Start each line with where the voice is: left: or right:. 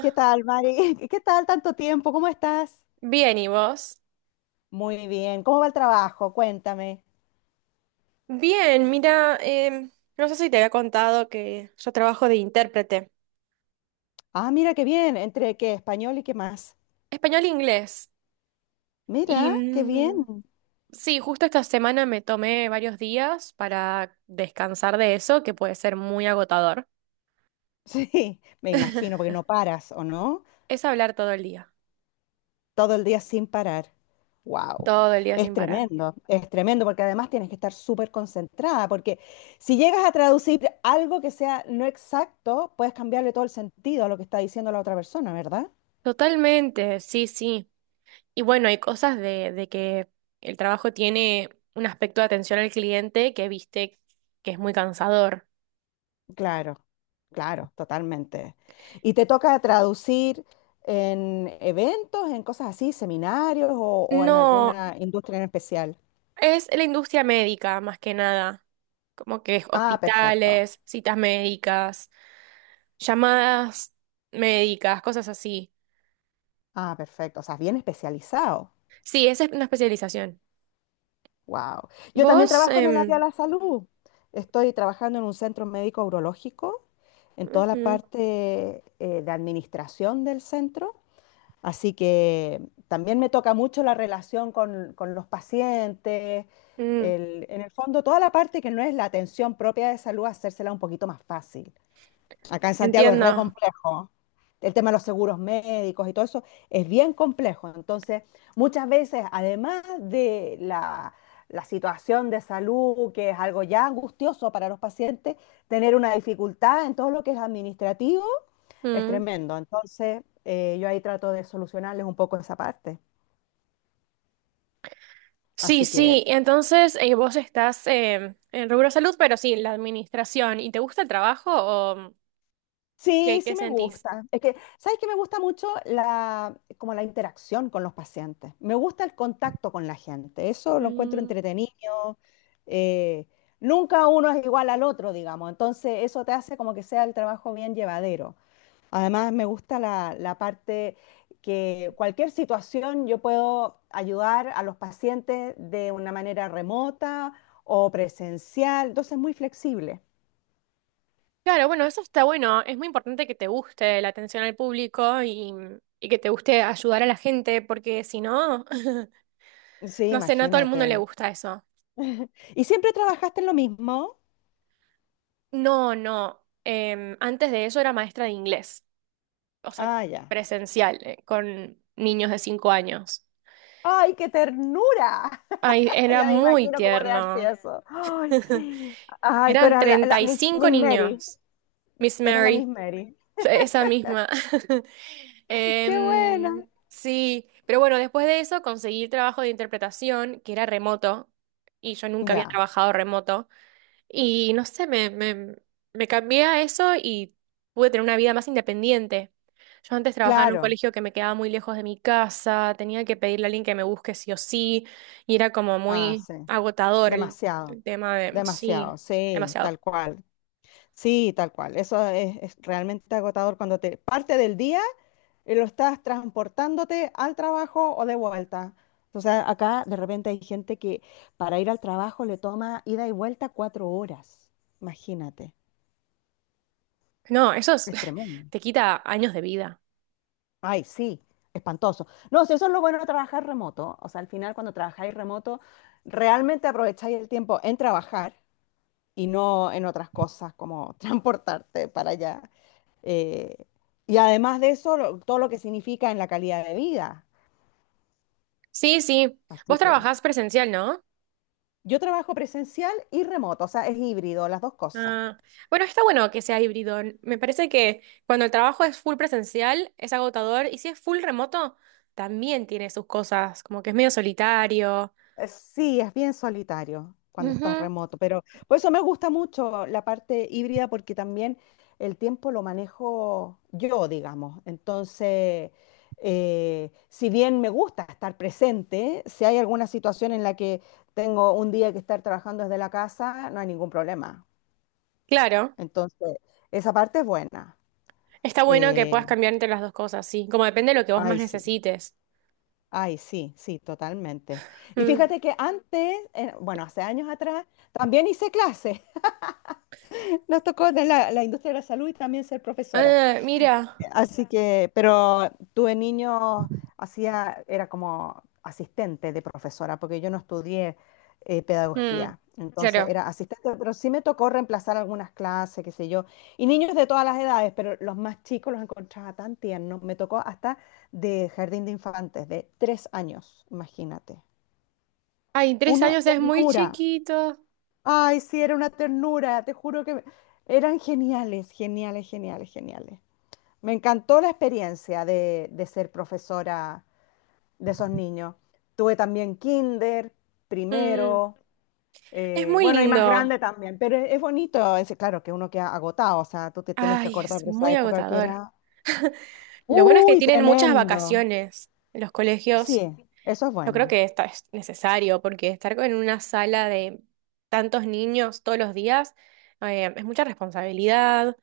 left: ¿Qué tal, Mari? ¿Qué tal tanto tiempo? ¿Cómo estás?
right: bien, ¿y vos?
left: Muy bien. ¿Cómo va el trabajo? Cuéntame.
right: Bien, mira, no sé si te había contado que yo trabajo de intérprete
left: Ah, mira qué bien. ¿Entre qué? ¿Español y qué más?
right: español-inglés. Y
left: Mira, qué bien.
right: sí, justo esta semana me tomé varios días para descansar de eso, que puede ser muy agotador.
left: Sí, me imagino, porque no paras, ¿o no?
right: Es hablar
left: Todo el día sin parar. Wow.
right: todo el día sin parar.
left: Es tremendo, porque además tienes que estar súper concentrada, porque si llegas a traducir algo que sea no exacto, puedes cambiarle todo el sentido a lo que está diciendo la otra persona, ¿verdad?
right: Totalmente, sí, sí. Y bueno, hay cosas de que el trabajo tiene un aspecto de atención al cliente que viste que es muy cansador.
left: Claro, claro, totalmente. ¿Y te toca traducir en eventos, en cosas así, seminarios o en
right: No,
left: alguna industria en especial?
right: es la industria médica, más que nada. Como que
left: Ah, perfecto.
right: hospitales, citas médicas, llamadas médicas, cosas así.
left: Ah, perfecto. O sea, bien especializado.
right: Sí, esa es una especialización.
left: Wow. Yo también
right: Vos,
left: trabajo en el área de la salud. Estoy trabajando en un centro médico urológico, en toda la
right: ujú,
left: parte de administración del centro. Así que también me toca mucho la relación con los pacientes,
right: mm,
left: en el fondo toda la parte que no es la atención propia de salud, hacérsela un poquito más fácil. Acá en Santiago es re
right: entiendo.
left: complejo. El tema de los seguros médicos y todo eso es bien complejo. Entonces, muchas veces, además de la situación de salud, que es algo ya angustioso para los pacientes, tener una dificultad en todo lo que es administrativo es
right: Mm.
left: tremendo. Entonces, yo ahí trato de solucionarles un poco esa parte.
right: Sí,
left: Así que
right: sí, entonces vos estás en rubro salud, pero sí, en la administración. ¿Y te gusta el trabajo o qué,
left: sí, sí
right: qué
left: me
right: sentís?
left: gusta. Es que, ¿sabes qué? Me gusta mucho como la interacción con los pacientes. Me gusta el contacto con la gente. Eso lo encuentro entretenido. Eh, nunca uno es igual al otro, digamos. Entonces, eso te hace como que sea el trabajo bien llevadero. Además, me gusta la parte que cualquier situación yo puedo ayudar a los pacientes de una manera remota o presencial. Entonces, muy flexible.
right: Claro, bueno, eso está bueno. Es muy importante que te guste la atención al público y que te guste ayudar a la gente, porque si no,
left: Sí,
right: no sé, no a todo el mundo le
left: imagínate.
right: gusta eso.
left: ¿Y siempre trabajaste en lo mismo?
right: No, no. Antes de eso era maestra de inglés, o sea,
left: Ah, ya.
right: presencial, con niños de 5 años.
left: ¡Ay, qué ternura!
right: Ay, era
left: Ya me
right: muy
left: imagino cómo debe haber sido
right: tierno.
left: eso. ¡Ay, sí! ¡Ay, tú
right: Eran
left: eras la
right: treinta y
left: Miss,
right: cinco
left: Miss Mary!
right: niños, Miss
left: Era la Miss
right: Mary.
left: Mary.
right: Esa misma.
left: Qué buena.
right: Sí, pero bueno, después de eso conseguí trabajo de interpretación, que era remoto, y yo nunca había
left: Ya,
right: trabajado remoto. Y no sé, me cambié a eso y pude tener una vida más independiente. Yo antes trabajaba en un
left: claro.
right: colegio que me quedaba muy lejos de mi casa, tenía que pedirle a alguien que me busque sí o sí, y era como
left: Ah,
right: muy
left: sí.
right: agotador el,
left: Demasiado,
right: el tema de, sí,
left: demasiado. Sí,
right: demasiado.
left: tal cual. Sí, tal cual. Eso es realmente agotador cuando te parte del día y lo estás transportándote al trabajo o de vuelta. O sea, acá de repente hay gente que para ir al trabajo le toma ida y vuelta 4 horas. Imagínate.
right: No, eso es-
left: Es tremendo.
right: te quita años de vida.
left: Ay, sí, espantoso. No, si eso es lo bueno de trabajar remoto. O sea, al final cuando trabajáis remoto, realmente aprovecháis el tiempo en trabajar y no en otras cosas como transportarte para allá. Eh, y además de eso, todo lo que significa en la calidad de vida.
right: Sí, sí.
left: Así
right: Vos
left: que
right: trabajás presencial, ¿no?
left: yo trabajo presencial y remoto, o sea, es híbrido, las dos cosas.
right: Ah, bueno, está bueno que sea híbrido. Me parece que cuando el trabajo es full presencial, es agotador, y si es full remoto, también tiene sus cosas, como que es medio solitario.
left: Sí, es bien solitario cuando estás
right: Ujú.
left: remoto, pero por eso me gusta mucho la parte híbrida porque también el tiempo lo manejo yo, digamos. Entonces, si bien me gusta estar presente, si hay alguna situación en la que tengo un día que estar trabajando desde la casa, no hay ningún problema.
right: Claro,
left: Entonces, esa parte es buena.
right: está bueno que
left: Eh,
right: puedas cambiar entre las dos cosas, sí, como depende de lo que vos más
left: ay, sí,
right: necesites.
left: ay, sí, sí, totalmente. Y
right: Mm.
left: fíjate que antes, bueno, hace años atrás, también hice clases. Nos tocó de la industria de la salud y también ser profesora.
right: Ah, mira.
left: Así que, pero tuve niños, hacía, era como asistente de profesora, porque yo no estudié
right: Mm.
left: pedagogía. Entonces
right: Claro.
left: era asistente, pero sí me tocó reemplazar algunas clases, qué sé yo. Y niños de todas las edades, pero los más chicos los encontraba tan tiernos. Me tocó hasta de jardín de infantes, de 3 años, imagínate.
right: Ay, tres
left: Una
right: años es muy
left: ternura,
right: chiquito.
left: ay, sí, era una ternura, te juro que eran geniales, geniales, geniales, geniales. Me encantó la experiencia de ser profesora de esos niños. Tuve también kinder,
right: Mm.
left: primero,
right: Es muy
left: bueno, y más
right: lindo.
left: grande también, pero es bonito, es, claro que uno queda agotado, o sea, tú te tienes que
right: Ay,
left: acordar
right: es
left: de esa
right: muy
left: época que
right: agotador.
left: era,
right: Lo bueno es que
left: uy,
right: tienen muchas
left: tremendo.
right: vacaciones en los colegios.
left: Sí, eso es
right: Yo creo
left: bueno.
right: que es necesario porque estar en una sala de tantos niños todos los días es mucha responsabilidad,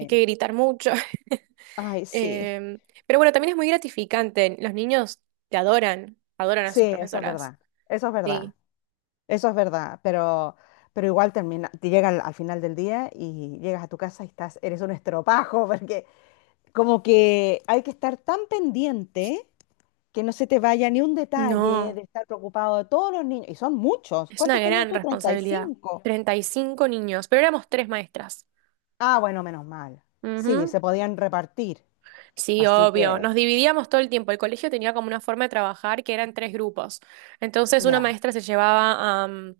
right: hay que gritar mucho.
left: ay, sí,
right: Em, pero bueno, también es muy gratificante. Los niños te adoran, adoran a
left: sí,
right: sus
left: eso es
right: profesoras.
left: verdad, eso es verdad.
right: Sí.
left: Eso es verdad, pero igual termina, te llega al, al final del día y llegas a tu casa y estás, eres un estropajo, porque como que hay que estar tan pendiente que no se te vaya ni un detalle
right: No,
left: de estar preocupado de todos los niños, y son muchos.
right: es una
left: ¿Cuántos tenías
right: gran
left: tú? treinta y
right: responsabilidad.
left: cinco
right: 35 niños, pero éramos tres maestras.
left: Ah, bueno, menos mal. Sí,
right: Ujú.
left: se podían repartir,
right: Sí,
left: así
right: obvio.
left: que
right: Nos dividíamos todo el tiempo. El colegio tenía como una forma de trabajar que eran tres grupos. Entonces, una
left: ya.
right: maestra se llevaba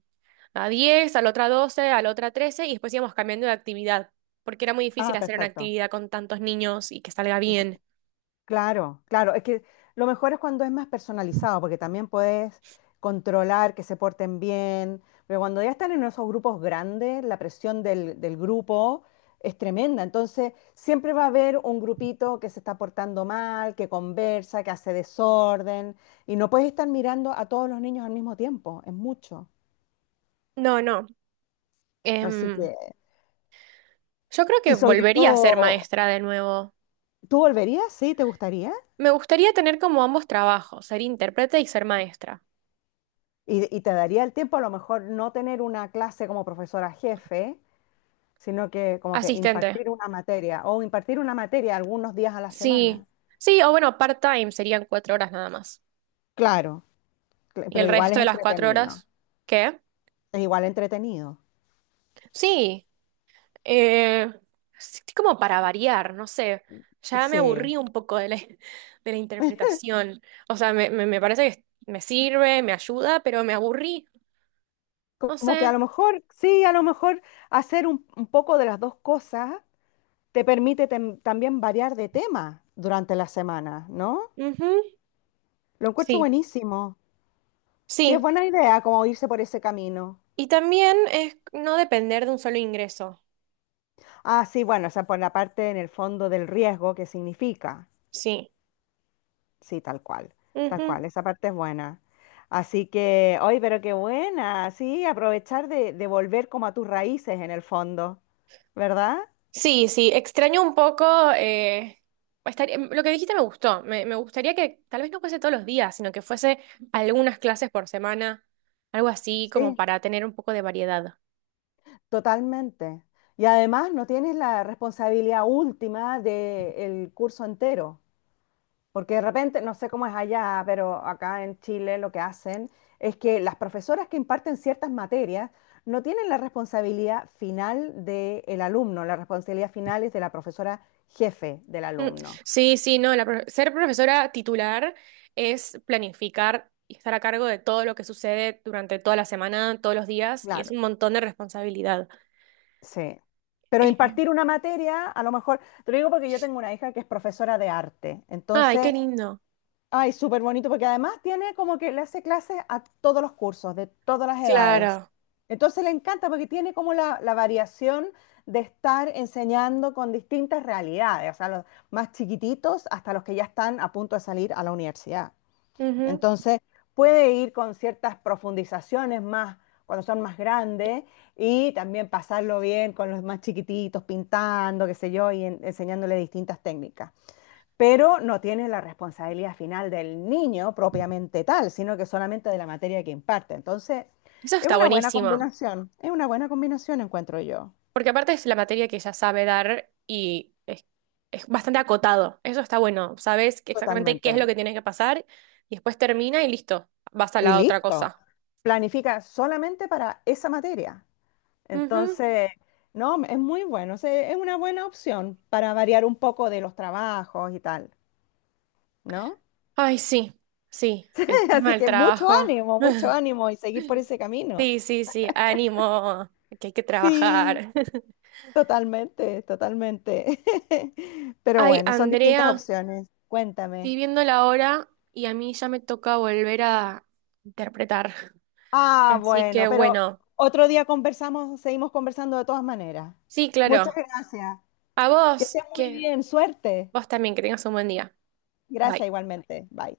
right: a 10, a la otra 12, a la otra 13 y después íbamos cambiando de actividad, porque era muy
left: Ah,
right: difícil hacer una
left: perfecto.
right: actividad con tantos niños y que salga bien.
left: Claro, claro. Es que lo mejor es cuando es más personalizado, porque también puedes controlar que se porten bien. Pero cuando ya están en esos grupos grandes, la presión del grupo es tremenda. Entonces, siempre va a haber un grupito que se está portando mal, que conversa, que hace desorden. Y no puedes estar mirando a todos los niños al mismo tiempo. Es mucho.
right: No, no.
left: Así
right: Em,
left: que,
right: yo creo
left: y
right: que
left: sobre
right: volvería a ser
left: todo,
right: maestra de nuevo.
left: ¿tú volverías? ¿Sí? ¿Te gustaría?
right: Me gustaría tener como ambos trabajos, ser intérprete y ser maestra.
left: Y te daría el tiempo a lo mejor no tener una clase como profesora jefe sino que como que
right: Asistente.
left: impartir una materia o impartir una materia algunos días a la
right: Sí.
left: semana.
right: Sí, o bueno, part-time serían 4 horas nada más.
left: Claro,
right: Y
left: pero
right: el
left: igual
right: resto
left: es
right: de las cuatro
left: entretenido,
right: horas, ¿qué?
left: es igual entretenido.
right: Sí, eh, sí, sí, como para variar, no sé. Ya me
left: Sí,
right: aburrí un poco de la, de la interpretación. O sea, me parece que me sirve, me ayuda, pero me aburrí. No
left: como que a
right: sé.
left: lo mejor, sí, a lo mejor hacer un poco de las dos cosas te permite también variar de tema durante la semana, ¿no?
right: Ujú.
left: Lo encuentro
right: Sí,
left: buenísimo. Sí, es
right: sí.
left: buena idea como irse por ese camino.
right: Y también es no depender de un solo ingreso.
left: Ah, sí, bueno, o sea, por la parte en el fondo del riesgo que significa.
right: Sí.
left: Sí, tal cual, esa parte es buena. Así que, hoy, pero qué buena, sí, aprovechar de volver como a tus raíces en el fondo, ¿verdad?
right: Sí, sí, extraño un poco. eh, lo que dijiste me gustó. Me gustaría que tal vez no fuese todos los días, sino que fuese algunas clases por semana, algo así como
left: Sí,
right: para tener un poco de variedad.
left: totalmente. Y además no tienes la responsabilidad última del curso entero. Porque de repente, no sé cómo es allá, pero acá en Chile lo que hacen es que las profesoras que imparten ciertas materias no tienen la responsabilidad final del alumno, la responsabilidad final es de la profesora jefe del
right: Mm,
left: alumno.
right: Sí, sí, no, ser profesora titular es planificar y estar a cargo de todo lo que sucede durante toda la semana, todos los días, y es
left: Claro.
right: un montón de responsabilidad.
left: Sí. Pero
right: Eh,
left: impartir una materia, a lo mejor, te lo digo porque yo tengo una hija que es profesora de arte.
right: ay, qué
left: Entonces,
right: lindo.
left: ay, súper bonito, porque además tiene como que le hace clases a todos los cursos, de todas las edades.
right: Claro.
left: Entonces le encanta porque tiene como la variación de estar enseñando con distintas realidades, o sea, los más chiquititos hasta los que ya están a punto de salir a la universidad.
right: Ujú.
left: Entonces puede ir con ciertas profundizaciones más cuando son más grandes y también pasarlo bien con los más chiquititos, pintando, qué sé yo, y enseñándole distintas técnicas, pero no tiene la responsabilidad final del niño propiamente tal, sino que solamente de la materia que imparte. Entonces,
right: Eso
left: es
right: está
left: una buena
right: buenísimo.
left: combinación, es una buena combinación, encuentro yo,
right: Porque aparte es la materia que ella sabe dar y es bastante acotado. Eso está bueno. Sabes que exactamente qué es lo
left: totalmente.
right: que tiene que pasar y después termina y listo. Vas a
left: Y
right: la otra
left: listo,
right: cosa.
left: planifica solamente para esa materia.
right: Ujú.
left: Entonces, no, es muy bueno, o sea, es una buena opción para variar un poco de los trabajos y tal, ¿no?
right: Ay, sí, sí. El tema
left: Así
right: del
left: que
right: trabajo.
left: mucho ánimo y seguir por ese camino.
right: Sí, sí, sí. Ánimo, que hay que
left: Sí.
right: trabajar.
left: Totalmente, totalmente. Pero
right: Ay,
left: bueno, son distintas
right: Andrea,
left: opciones.
right: estoy
left: Cuéntame.
right: viendo la hora y a mí ya me toca volver a interpretar.
left: Ah,
right: Así que
left: bueno, pero
right: bueno,
left: otro día conversamos, seguimos conversando de todas maneras.
right: sí,
left: Muchas
right: claro.
left: gracias.
right: A
left: Que
right: vos,
left: estés muy
right: que
left: bien. Suerte.
right: vos también, que tengas un buen día.
left: Gracias
right: Bye.
left: igualmente. Bye.